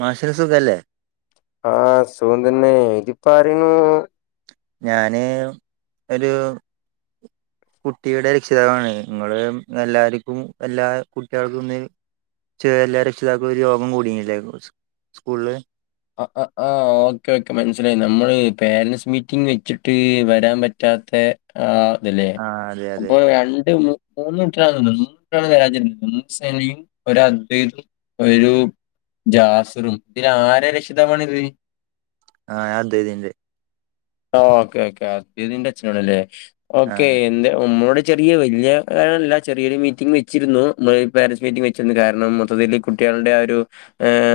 മാഷില സുഖ അല്ലേ ആഹ സുഖം തന്നെ ഇതിപ്പോ ആരാന്നു ഞാന് ഒരു കുട്ടിയുടെ രക്ഷിതാണ് നിങ്ങള് എല്ലർക്കും എല്ലാ കുട്ടികൾക്കും ഒന്ന് ചേരെല്ലാം രക്ഷിതാക്കുന്ന ഒരു രോഗം കൂടില്ലേ സ്കൂളില് ആ ആ. ഓക്കേ ഓക്കെ മനസ്സിലായി നമ്മള് പേരൻറ്സ് മീറ്റിംഗ് വെച്ചിട്ട് വരാൻ പറ്റാ ത്തെ ആ ഇതല്ലേ ആ അതെ അതെ അപ്പോ രണ്ട് മൂന്നൂട്ടി മൂന്നൂട്ടാണ് വരാജ മൂന്ന് സേനയും ഒ അദ്വൈതം ഒരു ജാസറും ഇതിൽ ആരെ രക്ഷിതമാണിത് ആഹ് യയാദ ഇത [unintelligible] ആ ഓക്കേ ഓക്കേ അദ്വൈതിന്റെ അച്ഛനാണല്ലേ ആ ഓക്കേ എന്റെ ഉമ്മടെ ചെറിയ വലിയ കാരണമല്ല ചെറിയൊരു മീറ്റിംഗങ് വെച്ചിരുന്നു പാരൻറ്സ് മീറ്റിംഗ് വെച്ചിരുന്നു കാരണം മൊത്തത്തില് കുട്ടിക കളുടെ ആ ഒരു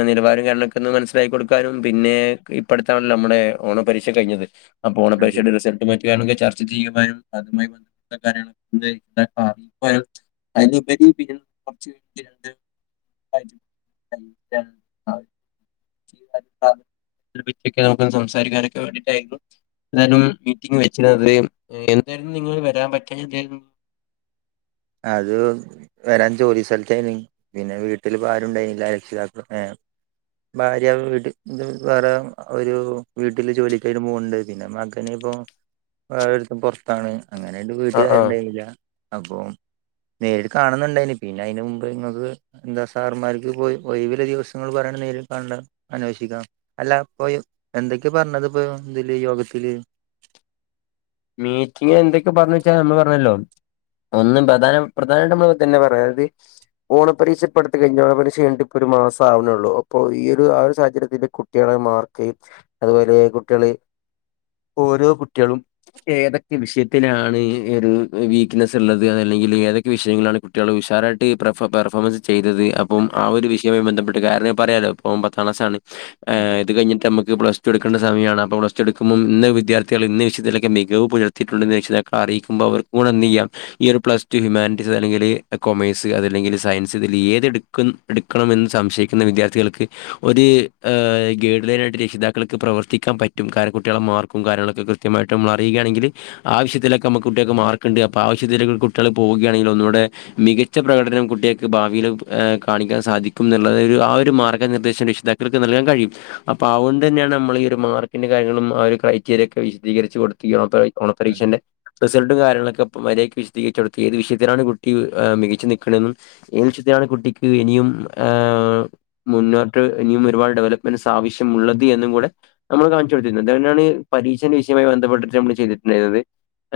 നിലവാരം കാര്യങ്ങളും ഒക്കെ ഒന്ന് മന ആക്കി കൊടുക്കാനും പിന്നെ ഇപ്പടുത്താണല്ലോ നമ്മുടെ ഓണ പരീക്ഷ കഴിഞ്ഞത് അപ്പോ ഓണ അതെ പരീക്ഷയുടെ അതെ റിസൾട്ട് മറ്റും ചർച്ച ചെയ്യുവാനും അതുമായി ബന്ധപ്പെട്ട കാര്യങ്ങളൊക്കെ ഇതൊക്കെ അറിയാനും അതിനുപരി പിന്നെ [unintelligible] കുറച്ചീണ്ട് [unintelligible] [unintelligible] നമുക്ക സംസാരിക്കാനൊക്കെ വേണ്ടിട്ടായിരുന്നു എതായാലും മീറ്റിംഗ് വെച്ചിരുന്നത് എന്തായിരുന്നു നിങ്ങ വരാൻ പറ്റാ എന്തായിരുന്നു [inaudible] അത് വരാൻ ജോലി സ്ഥലത്തായി പിന്നെ വീട്ടില് ആരുണ്ടായില്ല രക്ഷിതാക്കൾ ഭാര്യ വീട്ടിൽവേറെ ഒരു വീട്ടില് ജോലിക്കായിട്ട് പോണ്ട് പിന്നെ മകനെ അപ്പൊ പുറത്താണ് അങ്ങനൊയിട്ട് ആഹ് ആഹ് വീട്ടുകാരുണ്ടായില്ല അപ്പൊ നേരിട്ട് കാണുന്നുണ്ടായിന് പിന്നെ അതിന് മുമ്പ് നിങ്ങൾക്ക് എന്താ സാർമാർക്ക് ഒഴിവുള്ള ദിവസങ്ങൾ പറയ നേരി കണ്ട അന്വേഷിക്കാം അല്ല ഇപ്പൊ എന്തൊക്കെയ പറഞ്ഞത് ഇപ്പോ ഇതില് യോഗത്തില് [inaudible] മീറ്റിംഗ് എന്തൊക്കെ പറഞ്ഞ വെച്ചാൽ നമ്മൾ പറഞ്ഞല്ലോ ഒന്നും പ്രധാന പ്രധാനമായിട്ട നമ്മ തന്നെ പറയാ അതായത് ഓണ പരീക്ഷപ്പെടുത്ത കഴിഞ്ഞഓരീ ഒരു മാസം ആവണള്ളൂ അപ്പൊ ഈ ഒരു ആ ഒരു സാഹചര്യത്തിന്റെ കുട്ടികളെ മാർക്ക് അതുപോലെ കുട്ടികള് ഓരോ കുട്ടികളും ഏതൊക്കെ വിഷയത്തിലാണ് ഒരു വീക്ക്നെസ് ഉള്ളത് അതല്ലെങ്കിൽ ഏതൊക്കെ വിഷയങ്ങളാണ് കുട്ടികൾ ഹഷാറായിട്ട് പർഫ പെർഫോമൻസ് ചെയ്തത് അപ്പം ആ ഒരു വിഷയമായി ബന്ധപ്പെട്ട് കാരണം പറമല്ലോ പോപ്പോം പത്ത് ക്ാസാണ് അതെ ്ത് കഞ്ഞിട്ടമക്ക്്ലസ്ടുക്കണ്ട സമയമാണ് അപ്പോ പ്ലസ് ടു്പോ ഇന്ന് വിദ്യാർത്ഥികൾ ഇ വിയത്തില മികവ് പുലർത്തിയിട്ടുണ്ട് അറിയിക്കുമ്പോ അവർക്ക് ചെയ്യാം പ്ലസ് ഹറ്റസ് അല്ലെങ്ക കൊമേഴ്സ് അതല്ലെങ്കിൽ സയൻസ് ഇതിൽ ഏത് എടുക്കുന്ന എടുക്കണമെന്ന് സംശയിക്കുന്ന വിദ്യാർത്ഥികൾക്ക് ഒരു ് ഗേഡ്ൈനായിട്ട് രക്ഷിതാക്കൾക്ക് പ്രവർത്തിക്കാൻ പറ്റും കാരണം കുട്ടികളെ മാർക്കും കാര്യങ്ങളൊക്കെ കൃത്യമായിട്ട് മറ്റ അറിയുകയാണെങ്കിൽ ആവശ്യത്തിലൊക്കെ നമ്മ കുട്ടികൾക്ക് മാർക്കുണ്ട് അപ്പൾ ആവശ്യ കുട്ടികൾ പോകയാണെങ്കിൽ ഒന്നൂടെ മികച്ച പ്രകടനം കുട്ടികൾക്ക് ഭാവിയിൽ കാണിക്കാൻ സാധിക്കും എന്നുള്ളത് ആ ഒരു മാർഗനിർദ്ദേശം രക്ഷ ാക്കക്ക് നൽാൻ കഴിയും അപ്പൊ അതൊണ്ട് തന്നെയാണ് നമ്മഈ ഒരു മാർിന്റെ കാര്ങ്ങളും ആ ഒരു ക്രറ്റീരിയ ഒക്കെ വിശദീകരി ഓണ അതെ പരീക്ഷന്റെ റിസൾട്ട് ും കാര്ങ്ങളൊക്കെ മര്യാക്ക് വിശദീകരിച്ചടുത്ത് ഏത് വിഷയത്തിലാണ് കുട്ടി് മികു നൽക്കുന്നതെന്നും ഏത് വിഷയത്തിലാണ് കുട്ടി ിയ മുന്നോട്ട് ഇനിയും ഒരുപാട് ഡെവലപ്മെന്റ്സ് ആവശ്യമ ഉുള്ളത് എന്നും കൂടെ നമ്മള് കാണിച്ചു കൊടുത്തിുന്നത് അാണ് പരീക്ഷണ വിഷയമായി ബന്ധപ്പെട്ടിട്ട് നമ്മള് ചെയ്തിട്ടുണ്ടായിരുന്നത്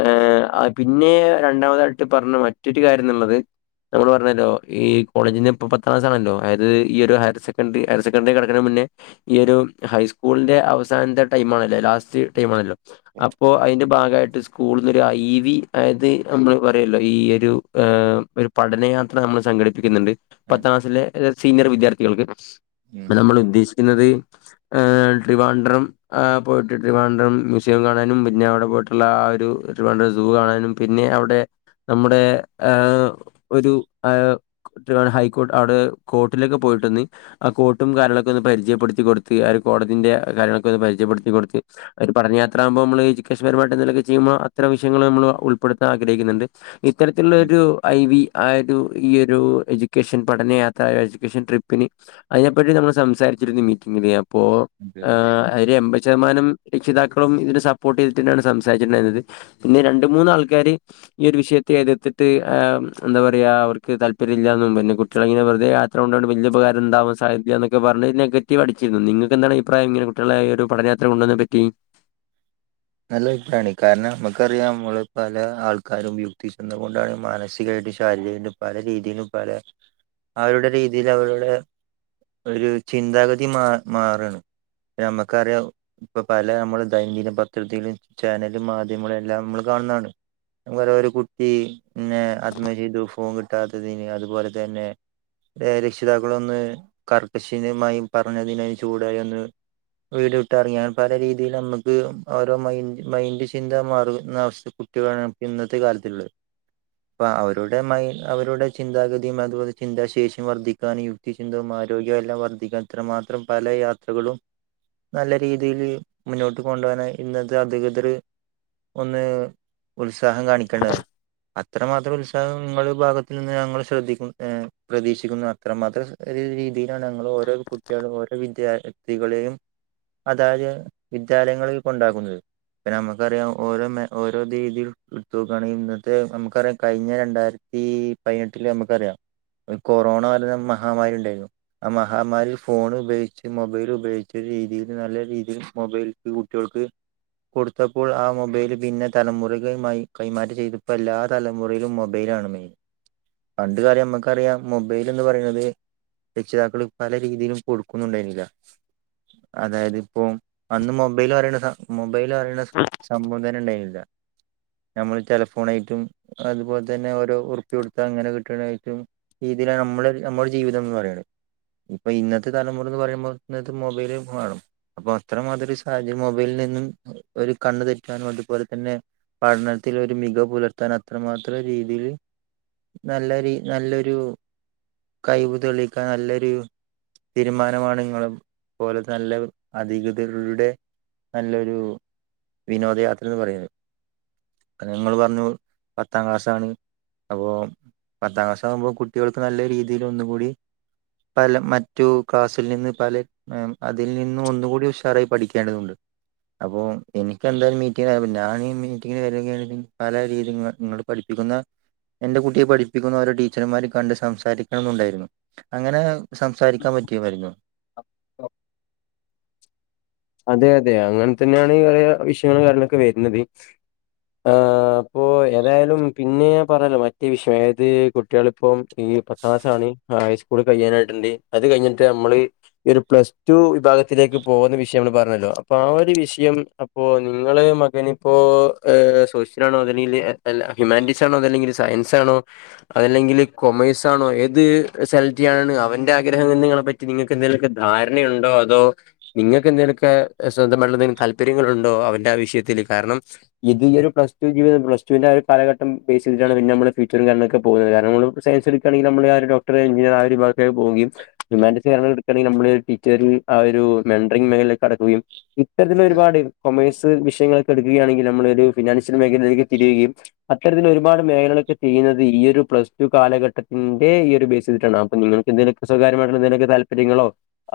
ഏർ പിന്നെ രണ്ടാമതായിട്ട് പറഞ്ഞ മറ്റൊരു കാര്യം എന്നുള്ളത് നമ്മൾ പറഞ്ഞല്ലോ ഈ കോളേജ നിന്ന് ഇ പത്താംക്ഥണല്ലോ അത് ഈ ഒരു ഹയർ സെക്കൻഡറി ഹയർ സെക്കൻഡറി കടക്ക മുന്നേ ഈ ഒരു ഹൂ സ്കൂളിന്റെ അവസാനത്തെ ടൈ ആണല്ലോ ലാസ്റ്റ് ടൈം ആണല്ലോ അപ്പോൊ അതിന്റെ ഭാഗമായിട്ട് സ്കൂളിൽന്ന് ഒരു ഐ വി അത് നമ്മള് പറയല്ലോ ഈ ഒരു ഒരു പഠന യാത്ര നമ്മൾ സംഘടിപ്പിക്കുന്നുണ്ട് അതെ പത്താം ക്ലാസിലെ സീനിയർ വിദ്യാർത്ഥികൾക്ക് ഉം നമ്മൾ ഉദ്ദേശ ുന്നത്് ട്രിവാൻഡ്രം പോയിട്ട് ട്രിവാഡ്രം വിഷയം കാണാനും പിന്നെ അവിടെ പോയിട്ടുള്ള ആ ഒരു ൂ കാണാനും പിന്നെ അവിടെ നമ്മുടെ ഹ ഒരു ഹൈക്കോ് അവിടെ കോട്ടിലൊക്കെ പോയി കോർട്ടും കാര്യങ്ങളൊക്കെ ഒന്ന് ആ കോട്ടും പരിചയപ്പെടുത്തി കൊടുത്ത് ആ കോടതിന്റെറെ കാര്യങ്ങളൊക്കെ ഒന്ന് പരിചയപ്പെടുത്തി കൊടുത്ത് അവര് പറഞ്ഞ അത്ര ആുമ്പോ നമ്മള് എജ്യക്കേഷൻ പരുമായിട്ട എന്തൊക്കെ ചെയ്യുമ്പോൾ അ വിയങ്ങള നമ്മ ഉൾപ്പെടുാൻ ആഗ്രഹിക്കണ്ട് ഇത്തരത്തിലുള്ള ഉം, ഒരു ഐ വി ആ ഒരു ഈയ ഒരു എഡ്യൂക്കേഷൻ പഠനയാത്ര എഡ്യൂക്കേഷൻ ട്രിപ്പി അതിനെപ്പറ്റി നമ്മൾ സംസാരിച്ചിരുന്നു മീറ്റിംഗില് അപ്പോ അതെ അതെ. അതില് എൺപത് ശതമാനം രക്ഷിതാക്ക- ഇഴും ഇതിനന് സപ്പോർട്ട് ചെയ്തിട്ടുാണ് സംസാരിച്ചിട്ടുണ്ടായിരുന്നത് പിന്ന രണ്ട് മൂന്നന്ന് ആൾക്കാര് ഈ ഒരു വിഷയത്തെതി എന്താ പറയാ അവർ താല്പര്യമല്ലയും പിന്നെ കുട്ടികളിങ്ങനെ വെറതെ യാത്ര ഉണ്ട കൊണ്ട് വലിയ ഉപകാരം ഇണ്ടാവുക - സാഹിത്യ പറഞ്ഞ നെഗറ്റീവ് അടിച്ചിരുന്നു നിങ്ങക്ക് എന്താണ് അഭിപ്രായം ഇങ്ങന കുട്ടികളെ ഒരു പഠനയാത്ര കൊണ്ടുവന്ന പറ്റി- നല്ല അഭിപ്രായമാണ് കാരണം നമുക്കറിയാം നമ്മള് പല ആൾക്കാരും യുക്തി ചെന്നുകൊണ്ടാണ് മാനസിക- ശാരീരികും പല രീതിയിലും പല അവരുടെ രീതിൽ അവരുടെ- ഒരു ചിന്താഗതി മാറാണ് നമ്മുക്കറിയാം ഇപ്പൊ പല നമ്മള് ദൈനദിന പ- ചാനലും മാധ്യമങ്ങളും എല്ലാം നമ്മൾ കാണുന്നതാണ് വേറെ ഒരു കുട്ടിന്നെ ആത്മഹത്യ ചെയ്തു ഫോൺ കിട്ടാത്തതിന് അതുപോലെ തന്നെ- രക്ഷിതാക്കള ഒന്ന് കർക്കശിനമായി പറഞ്ഞതിനതിന് ചൂടായി ഒന്ന്- വീട് ഇട്ടറങ്ങിയൻ പല രീതിൽ നമ്മുക്ക്- ഓരോ മൈൻഡ് ചിന്ത മാറുന്ന അവസ്ഥ കുട്ടികളാണ് ഇപ്പോ ഇന്നത്തെ കാലത്തുള്ളത് അപ്പ അവരുടെ മൈ അവരുടെ ചിന്താഗതിയും അതുപോലെ ചിന്താശേഷിയും വർദ്ധിക്കാനും യുക്തിചിന്ത- ആരോഗ്യം എല്ലാം വർദ്ധിക്കാ മാത്രം പല യാത്രകളും- നല്ല രീതിയില് മുന്നോട്ട് കൊണ്ടുപോകാൻ ഇന്നത്തെ അധികൃതർ - ഒന്ന് ഉത്സാഹം കാണിക്കണ് അത്രമാത്രം ഉത്സാഹം നിങ്ങളുടെ ഭാഗത്തിൽ നിന്ന് ഞങ്ങൾ ശ്രദ്ധിക്കുന്നു, പ്രതീക്ഷിക്കുന്നു അത്രമാത്രം ഏത് രീതിയിൽ ഞങ്ങൾ ഓരോ കുട്ടികളും ഓരോ വിദ്യാർത്ഥികളെയും അതായത് വിദ്യാലയങ്ങളിൽ- ഉണ്ടാക്കുന്നത് ഇപ്പെ നമുക്കറിയാം ഓരോ മ ഓരോ രീതിയിൽ വച്ചു നോക്കുവാണെങ്കിൽ ഇന്നത്തെ നമുക്കറിയാം കഴിഞ്ഞ രണ്ടായിരത്തി- ഈ പയിനട്ടല്ലത് നമ്മക്കറിയാ. കൊറോണ വരുന്ന മഹാമാരി ഉണ്ടായിരുന്നു ആ മഹാമാരി ഫോൺ ഉപയോഗിച്ച് മൊബൈൽ ഉപയോഗിച്ച് രീതില് നല്ല രീതില് മൊബൈൽട കുട്ടികൾക്ക് കൊടുത്തപ്പോൾ ആ മൊബൈല് പിന്നെ തലമുറ കൈ കൈമാറ്റം ചെയ്ത് ഇപ്പോ എല്ലാ തലമുറയിലും മൊബൈൽ മെയിൻ പണ്ട് കാലം നമ്മുക്കറിയാം മൊബൈല്ന്ന് പറിണത് രക്ഷിതാക്കൾ പല രീതിയിലും കൊടുക്കുന്നുണ്ടായിരുന്നില്ല. അതായത് ഇപ്പോ അന്ന് മൊബൈല് പറയ്ണ സംഭവം തന്നെ ഉണ്ടായിന്നില്ല. [inaudible] നമ്മൾ ടെലഫോണായിട്ടും അതുപോലെ തന്നെ ഓരോ റു പ്പിയാ കൊടുത്താ ങ്ങനെ കിട്ട്ണായിട്ടും ഇതി നമ്മളരു നമ്മുടെ ജീവിതംന്ന് പറയണ്. ഇപ്പൊ ഇന്നത്തെ തലമുറ എന്ന് പറയുമ്പോൾ ഇന്നത്തെ മൊബൈല് വേണം അപ്പൊ അത്രമാതിരി സ് മൊബൈലിൽ നിന്നും ഒരു കണ്ണ് തെറ്റാനും അതുപോലെ തന്നെ പഠനത്തിൽ ഒരു മികവ് പുലർത്ത അത്രമാത്ര രീതിയില് നല്ല രീ നല്ലൊരു കഴിവ് തെളിക്കാൻ നല്ലരു തീരുമാനമാണ് നിങ്ങളും പോലെ നല്ല അധികൃതരുടെ നല്ലൊരു വിനോദയാത്രാന്ന് പറയുന്നത്. ഞങ്ങള് പറഞ്ഞു പത്താം ക്ലാസ്സാണ് അപ്പോ പത്താം ക്ലാസ്സാകുമ്പോ കുട്ടികൾക്ക് നല്ല രീതിയിൽ ഒന്നുകൂടി പല മറ്റു ക്ലാസ്സിൽ നിന്ന് പല അതിൽ നിന്നും ഒന്നുകൂടി ഉഷാറായി പഠി പഠിക്കേണ്ടതുണ്ട്. അപ്പോ എനിക്ക് എന്തായാലും മീറ്റിംഗ് ഞാനീ മീറ്റിംഗന് വരങ്കി പല രീതി നിങ്ങൾ പഠിപ്പി എന്റെ കുട്ടിയെ പഠിപ്പിക്കുന്ന ഓരോ ടീച്ചർമാരെയും കണ്ട് സംസാരിക്കണം എന്നുണ്ടായിരുന്നു അങ്ങനെ സംസാരിക്കാൻ പറ്റിയമായിരുന്നു. അതെ അതെ അങ്ങനെ തന്നെയാണ് കുറേ വിഷയങ്ങളും കാര്യങ്ങളൊക്കെ വരുണത്. ആ അപ്പൊ ഏതായാലും പിന്നെ ഞാൻ പറഞ്ലേ മറ്റേ വിഷയം അതായത് കുട്ടികളിപ്പം ഈ പത്താം ക്ലാസാണ് ഹൈസ്കൂള് കഴിയാനായിട്ടുണ്ട് അത് കഴിഞ്ഞിട്ട് നമ്മള് ഒരു പ്ലസ് ടു വിഭാഗത്തി അത്‌ലേക്ക് പോകുന്ന് വി റ്റി നമ്മൾ പറഞ്ഞല്ലോ അപ്പൊ ആ ഒരു വിഷയം അപ്പോ നിങ്ങള് മകനി ഇപ്പോ ഹ് സോശിലാണോ അതല്ലെങ്കില് ഹ്യുമാനിറ്റിസ് ആണോ അതല്ലെങ്കില് സയൻസ് ആണോ അതല്ലെങ്കില് കൊമേഴ്സ് ആണോ ഏത് സെലക്ട് ചെയ്യാനാണ് അവന്റെ ആഗ്രഹംന്ന് ങ്ങളെ പറ്റി നിങ്ങൾക്ക് എന്തെങ്കലൊക്കെ ധാരണയുണ്ടോ അതോ നിങ്ങ ൾക്ക് സ്വന്തമായിട്ട് എന്തെങ്കും താല്പര്യങ്ങളുണ്ടോ അവന്റെ ആ വിഷയത്തിൽ കാരണം ഇത് ഈ ഒരു പ്ലസ് ടു ജീവിത പ്ലസ് ടു വിന്റെ ആ ഒരു കാലഘട്ടം ബേസ് ചെയ്തിട്ടാണ് പിന്നെ നമ്മള് ഫ്യൂച്ചറും കാര്യങ്ങളൊക്കെ പോകുന്നത് കാരണം നമ്മൾ സയൻസ് എടുക്കയാണെങ്കിൽ നമ്മൾ ആ ഒരു ഡോക്ടർ എൻജിനീയർ ആ ഒരു വിഭാഗത്തേക്ക് പോവുകയും ഹ്യുമാന്റിസ് കാര്യങ്ങൾ എടുക്കുകയാണെങ്കില് നമ്മള് ടീറ്ററിൽ ആ ഒരു മെൻടറി മേഖലേക്ക് കടക്കുകയും ഇത്തരത്തിൽ അതെ ഒരുപാട് കൊമേഴ്സ് വിഷയങ്ങളിൽ എടുക്കുകയാണെങ്കിൽ നമ്മള് ഒരു ഫിനാൻഷ്യൽ മേഖലയിലേക്ക് തിരിയികയും അത്തരത്തിലൽ ഒരുപാട് മേഖലകളൊക്കെ ചെയ്യുന്നത് ഈ ഒരു പ്ലസ് ടു കാലഘട്ടത്തിന്റെ ഈ ഒരു ബേസ് ചെയ്ട്ടാണ് അപ്പൊ നിങ്ങൾ എന്തങ്കിലൊക്കെ സ്വകാര്യമായിട്ടുള്ള എന്തെങ്കിലൊക്കെ താല്പര്യങ്ങളോ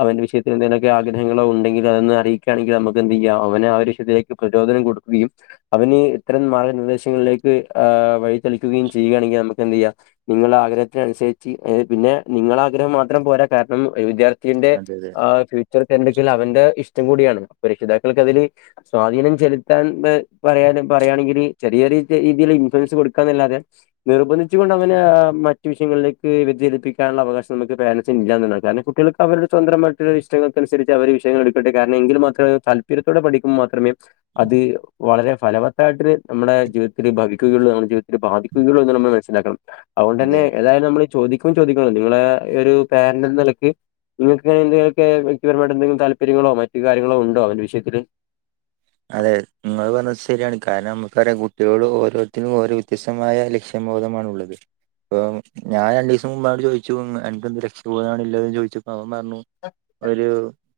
അവൻ വിഷയത്തിൽ എന്തെങ്കിലൊക്കെ ആഗ്ര ഹങ്ങളോ ഉണ്ടെങ്കിൽ അതന്ന് അറീക്കാണെങ്കിൽ നമുക്ക് എന്ത് ചെയ്യാ അവന് ആ വിഷയത്തിലേക്ക് പ്രചോദനം കൊടുക്കുകയും അവന് ഇത്തരം മാർഗ്ഗനിർദ്ദേശങ്ങളിലേക്ക് ഹ് വഴിതെളിക്കുകയും ചെയ്യുകയാണെങ്കിൽ നമുക്ക് എന്ത് ചെയ്യാം നിങ്ങളെ ആഗ്രഹത്തിന് സരിച്ച് പിന്നെ നിങ്ങളെ ആഗ്രഹം മാത്രം പോരാ കാരണം വിദ്യാർത്ഥിയിന്റെ അതെ അതെ അതെ അതെ ഹാ ഫ്യൂ അടുക്കല് അവന്റെ ഇഷ്ടം കൂടിയാണ് അപ്പോ രക്ഷിതാക്കൾക്ക് അതില് സ്വാധീനം ചെലുത്താൻ പറയാനും പാ പറയാണെങ്കിൽ ചെറിയരു രീതിൽ ഇൻഫ്ലുവൻസ് കൊടുക്കാന്നല്ലാതെ നിർബന്ധിച്ചുകൊണ്ട് അവനെ മറ്റു വിഷയങ്ങൾ ക്ക് പ്രചരിപ്പിക്കാനുള്ള അവകാശം നമുക്ക് പേരൻസിന് ഇല്ല കാരണം കുട്ടികൾക്ക് അവരുടെ സ്വന്ത്രമായിട്ടുള്ളരു ഇ ഷ്ട്ടങ്ങൾനുസരിച്ച് അവര് വിഷയങ്ങൾ എടുക്കട്ടെ കാരണം എങ്കിൽ മാത്രേ താല്പര്യത്തോടെ പഠിക്കുബോൾ മാത്രമേ അത് വളരെ ഫലവത്തായിട്ട് നമ്മുടെ ജീവിത്തില് ഭവിക്കുകയുള്ളൂ നമ്മുടെ ജീവിതത്തില് ബാധിക്കുകയുള്ളൂ എന്ന് നമ്മൾ മനസിലാക്കണം. അതുകൊണ്ട് അതെ തന്നെ അതെ ഏതായാലും നമ്മള് ചോദിക്കും ചോദി ക്കും നിങ്ങളെ ഒരു പാരന്റന്ന് നിലക്ക് നിങ്ങൾക്ക് അയിന് ക്കെ വ്യക്തിപരമായിട്ട് എന്തെങ്കിലും താല്പര്യങ്ങളോ മറ്റു കാര്യങ്ങളോ ഉണ്ടോ അവന്റെ വിഷയത്തിത്തില്. അതെ ങ്ങൾ പറഞ്ഞത് ശരിയാണ് കാരണം നമുക്ക് അറയാ കുട്ടികള് ഓരോരുത്തരും ഓരോ വ്യത്യസ്തമായ ലക്ഷ്യം സമ്മോദമാണ് ഉള്ളത് അപ്പ ഞാൻ ര ണ്ട് ദിവസം മുമ്പോട്അവനോട് ചോിച്ചു പോ എനക്ക് എന്ത് രക്ഷപോധണല്ലോന്ന് ചോദിച്ചപ്പോ പറഞ്ഞു ഒരു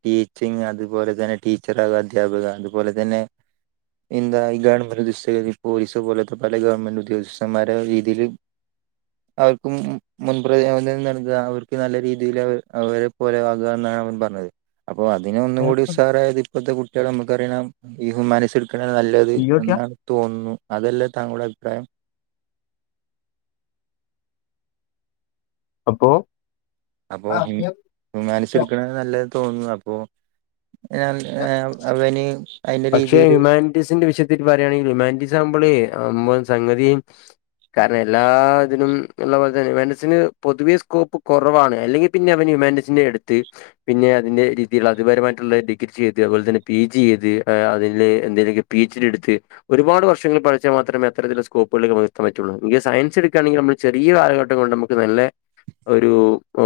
ടീച്ചിങ് അതുപോലെ തന്നെ ടീച്ചർാക അധ്യാപക അതുപോലെ തന്നെ എന്താ ഗവൺമെന്റ് ഉദ്യസ്ഥതി പോലീസ് പോലത്തെ പല ഗവൺമെന്റ് ഉദ്യോഗസ്ഥന്മാരുടെ രീതിയിൽ അവർക്ക് മുൻപ്രതിോധം നൽകുക അവർക്ക് നല്ല രീതിയിൽ അവർ അവരെ പോലെ ആകുകഎന്നത് പറ ഞ്ഞത് അപ്പോ അതിനൊന്ന കൂടി ഉസാറായത് ഇപ്പോഴത്തെ കുട്ടികൾ നമുക്കറിയുന്ന ഹുമനിസ് എടുക്കുണനല്ലത് എന്നാണ് തോന്നുന്നു അതെല്ലാം തകളുടെ അഭിപ്രായം അപ്പോ അപ്പൊ ഹു മാനസ് എടുക്കണ നല്ല തോന്നുന്നു അപ്പോ ങ്ങ് അവനി പക്ഷെ ഹ്യുമാനിറ്റിസിന്റെ വിഷയത്തിൽ പറയുകയാണെങ്കിൽ ഹ്യുമാറ്റീസ ആമ്പോളേ അവുമ്പോ സംഗതിയും കാരണം എല്ലാ ഇതിനും ഉള്ളപലെ തന്നെ ഹു മെൻസിന് പൊതുവെ സ്കോപ്പ് കുറവാണ് അല്ലെങ്കിൽ പിന്നെ അവന് മാനേജന്റെ എടുത്ത് പിന്നെ അതിന്റെ ഹ്യൂമൻസിന്റെ എടുത്തു രീതിൽ അതിപരമായിട്ടുള്ള ഡിഗ്രി ചെയ്ത് അതുപോലെ തന്നെ പി ജി ചെയ്ത് അതില് എന്തേലെ പി എച്ച് ഡി എടുത്ത് ഒരുപാട്വ ർഷങ്ങൾ പഠിച്ചാൽ മാത്രമേ അത്രത്തിലുള്ള സ്കോപ്പുകൾ എത്താൻ പറ്റുക യോ ള്ളൂ സയൻസ് എടുക്കുകണങ്കിൽ നമ്മള് ചെറിയ കാലഘട്ടം കൊണ്ട് നമക്ക് നല്ല ഒരു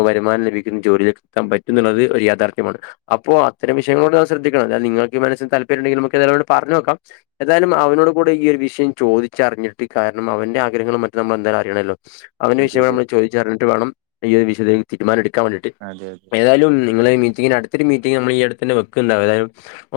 വരുമാനം ലഭിക്കുന്ന ജോലി ഒരു വരുമാനം ലഭിക്കുന്ന ജോലിയിൽ എത്താൻ പറ്റുന്നു ള്ളത് ഒരു യാഥാർത്ഥ്യമാണ് അപ്പോ അത്തരം വിഷയങ്ങ നമ്മൾ ശ്രദ്ധിക്കണം ഞാൻ നിങ്ങൾക്ക് ഹുമ എന്തെങ്കിലും ഒക്കെ പറ ഞ് നോക്കാം എന്തായാലും അവനോട് കൂടെ ഈ ഒരു വിഷയം ചോദിച്ചറിഞ്ഞിട്ട് കാരണം അവന്റെ ഒരു ആഗ്രഹങ്ങളും മ റ്റും നമ്മൾ എന്തായാലും അിയണമല്ലോ അവന്റെ വിഷ അതെ ന അതെ മ്മൾ ചോദിച്ചറിഞ്ഞിട്ട വണം ഈ വി ഷ യ ത്തിൽ തീരുമാന എടുക്കാൻ വേണ്ടിട്ട് അതെ അതെ ഏതായാലും നിങ്ങൾ മീറ്റിന്റെ അടു ത്ത് ഒരു മീററ്റിങ് നമ്മൾ വെക്കണ്ടും അതായ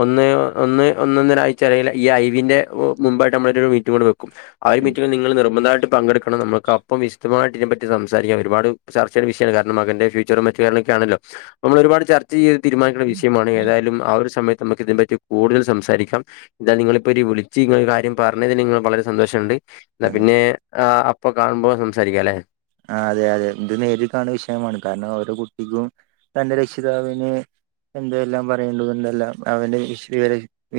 ഒന്ന് ഒന്ന് ഒന്ന ഒന്നിന ആഴ്ച അറയില്ല ഈ ഒന്ന് ഒന്നര ആഴ്ച ഈ ഐവിന്റെ മുമ്പായിട്ട് നമ്മ മീറ്റ് കൊടെ വെക്കും ആ ഒരു മീറ്റി നിങ്ങൾ നി മുതായിട്ട് പങ്കെടുക്കണം നമുക്ക അപ്പം വിശദ്ധമായിട്ട്പങ്കെടുക്കണം നമ്മുക്ക് അപ്പോ വിശദമായി ഇതിനെ പറ്റി സംസാരിക്കാ ഒരുാ ചർച്ചയുടെ വിഷയമാണ് കാരണം മകന്റെ ഫ്യൂച്ചർ മ കേരളൊക്കെയാണല്ലോ നമ്മൾ ഒരുപാട് ആണല്ലോ ഒരുപാട് ചർച്ച ചെയ്ത് തീരുനിക്കണ്ട വിഷയമാണ് ഏതായാലും ആ ഒരു സമയത്ത് നമുക്ക ഇതിനെ പറ്റി കൂടുതൽ സംസാരിക്കാം ഇാ കൂടുതൽ സംസാരികാം ഇതാ നിങ്ങളിപ്പോൾര് വിളിച്ച്ങ്ങ കാര്യം പറഞ്ഞതിന് നിങ്ങൾ വളരെ സന്തോഷമുണ്ട് എന്നാ അതെ പിന്നെ അപ്പൊ കാണുമ്പോ സംസാരിക്കാം ല്ലേ അതെ അതെ ഇത് നേരി കാണുന്ന വിഷയമാണ് കാരണം ഓരോ കുട്ടിക്കും തന്റെ രക്ഷിതാവിന് എന്തെല്ലാം പറയേണ്ടതുന്തെല്ലാം എന്ത് എല്ലാം പറയുന്നത് എല്ലാം അവന്റെ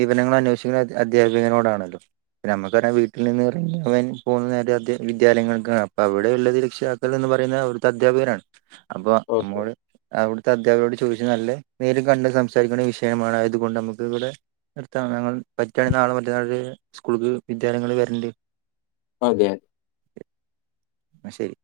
വിവരങ്ങൾ അന്വേഷിക്കുന്ന അധ്യാപികനോടാണല്ലോ ന്നെ നമുക്കറിയൻ വീട്ടിൽ നിന്ന് ഇറങ്ങിയ പോകുന്ന നേരേ വിദ്യാലയങ്ങൾക്കാണ് അപ്പൊ അവിടെ ഉള്ള ഷോ ക്കന്ന് പറയുന്നത് അവിടുത്തെ അധ്യാപകനാണ് അപ്പൊ നമ്മ ഓക്കെ അവിടുത്തെ അദ്ധ്യാപകരോട് ചോദിച്ചു നല്ല നേരും കണ്ട് സംസാരിക്കുന്ന വിഷയമാണ്യതുകൊണ്ട് നമുക്ക് ഇവിടെ നിർത്ത ഞങ്ങൾ പറ്റിക യാണെങ്കിൽ നാളെ മറ്റേന്നാള തേക്ക് സ്കൂൾക്ക് വിദ്യാലയങ്ങളി ൽ വരണ്ട് അതെ ന്നാ ശരി